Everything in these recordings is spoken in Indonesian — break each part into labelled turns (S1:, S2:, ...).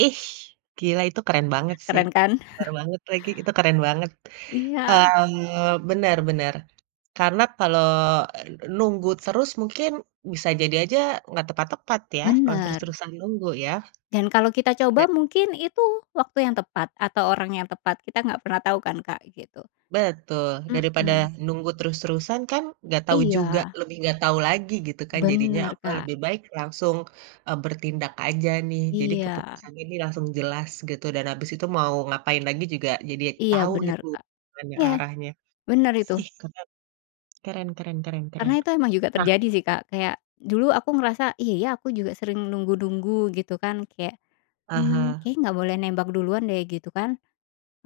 S1: Ih, gila itu keren banget sih.
S2: Keren kan?
S1: Benar banget lagi, itu keren banget,
S2: Iya.
S1: eee, benar-benar. Karena kalau nunggu terus, mungkin bisa jadi aja nggak tepat-tepat ya? Kalau
S2: Benar.
S1: terus-terusan nunggu, ya.
S2: Dan kalau kita
S1: De
S2: coba mungkin itu waktu yang tepat atau orang yang tepat. Kita nggak pernah tahu kan, Kak, gitu.
S1: Betul. Daripada
S2: Mmm.
S1: nunggu terus-terusan kan nggak tahu juga,
S2: Iya.
S1: lebih nggak tahu lagi gitu kan jadinya
S2: Benar,
S1: apa
S2: Kak.
S1: lebih baik langsung, eee, bertindak aja nih, jadi
S2: Iya.
S1: keputusannya ini langsung jelas gitu, dan habis itu mau ngapain lagi juga jadi
S2: Iya
S1: tahu
S2: benar,
S1: gitu
S2: Kak.
S1: mana
S2: Iya,
S1: arahnya.
S2: benar itu.
S1: Ih, keren. Keren keren keren keren.
S2: Karena itu memang juga
S1: Nah
S2: terjadi sih, Kak. Kayak dulu aku ngerasa, "Iya ya, aku juga sering nunggu-nunggu," gitu kan, kayak, "Mmm,
S1: Aha.
S2: kayaknya nggak boleh nembak duluan deh," gitu kan.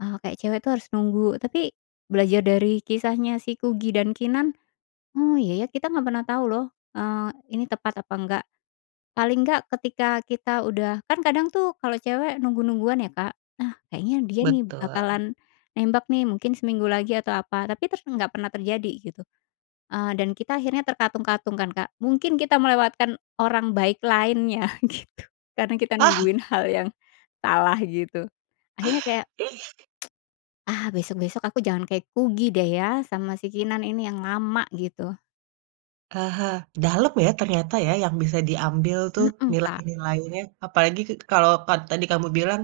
S2: Eee, kayak cewek tuh harus nunggu. Tapi belajar dari kisahnya si Kugy dan Keenan, "Oh iya ya, kita nggak pernah tahu loh, eee, ini tepat apa enggak." Paling enggak ketika kita udah kan kadang tuh kalau cewek nunggu-nungguan ya, Kak, "Ah, kayaknya dia nih
S1: Betul.
S2: bakalan nembak nih mungkin seminggu lagi, atau apa," tapi ter nggak pernah terjadi gitu. Eee, dan kita akhirnya terkatung-katung kan, Kak? Mungkin kita melewatkan orang baik lainnya gitu. Karena kita
S1: Ah.
S2: nungguin hal yang salah gitu. Akhirnya kayak,
S1: Ih.
S2: "Ah, besok-besok aku jangan kayak Kugy deh ya sama si Keenan ini, yang lama," gitu.
S1: Aha. Dalam ya ternyata, ya, yang bisa diambil tuh
S2: Hmm, Kak.
S1: nilai-nilainya. Apalagi k kalau ka tadi kamu bilang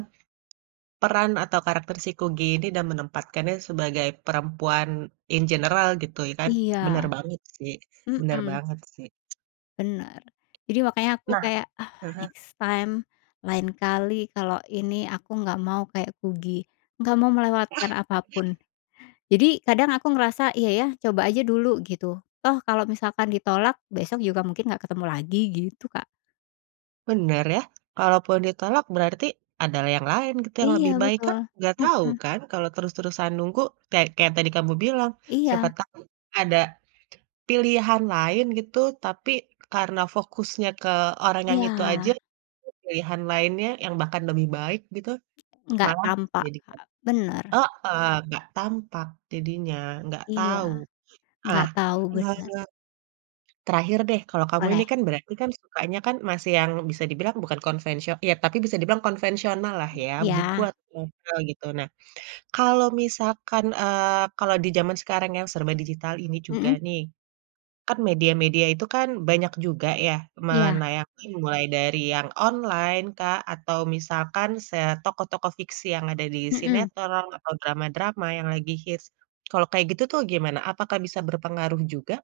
S1: peran atau karakter si Kugy ini dan menempatkannya sebagai perempuan in general gitu ya kan. Benar
S2: Iya,
S1: banget sih benar
S2: mmm.
S1: banget sih.
S2: Benar. Jadi makanya aku
S1: Nah
S2: kayak, "Ah,
S1: heeh.
S2: next time, lain kali kalau ini aku nggak mau kayak Kugy, nggak mau
S1: Ah,
S2: melewatkan apa pun."
S1: bener.
S2: Jadi kadang aku ngerasa, "Iya ya, coba aja dulu," gitu. "Toh kalau misalkan ditolak, besok juga mungkin nggak ketemu lagi," gitu, Kak.
S1: Benar ya. Kalaupun ditolak, berarti ada yang lain gitu, yang
S2: Iya
S1: lebih baik. Kan
S2: betul,
S1: nggak tahu
S2: hmm.
S1: kan kalau terus-terusan nunggu, kayak kayak tadi kamu bilang, siapa
S2: Iya.
S1: tahu ada pilihan lain gitu, tapi karena fokusnya ke orang yang itu aja,
S2: Iya.
S1: jadi pilihan lainnya yang bahkan lebih baik gitu
S2: Nggak
S1: malah
S2: tampak,
S1: jadi kayak
S2: Kak. Benar.
S1: heeh, nggak tampak jadinya, nggak
S2: Iya.
S1: tahu.
S2: Nggak
S1: Nah,
S2: tau,
S1: bener
S2: benar.
S1: bener. Terakhir deh, kalau kamu ini
S2: Boleh.
S1: kan berarti kan sukanya kan masih yang bisa dibilang bukan konvensio ya, tapi bisa dibilang konvensionallah
S2: Mmm.
S1: ya, buku
S2: Iya.
S1: atau jurnal gitu. Nah, kalau misalkan eee, kalau di zaman sekarang yang serba digital ini juga
S2: Hmm.
S1: nih, kan media-media itu kan banyak juga ya
S2: Iya.
S1: menayangkan mulai dari yang online, Kak, atau misalkan se tokoh-tokoh fiksi yang ada di
S2: Hmm.
S1: sinetron atau drama-drama yang lagi hits, kalau kayak gitu tuh gimana? Apakah bisa berpengaruh juga?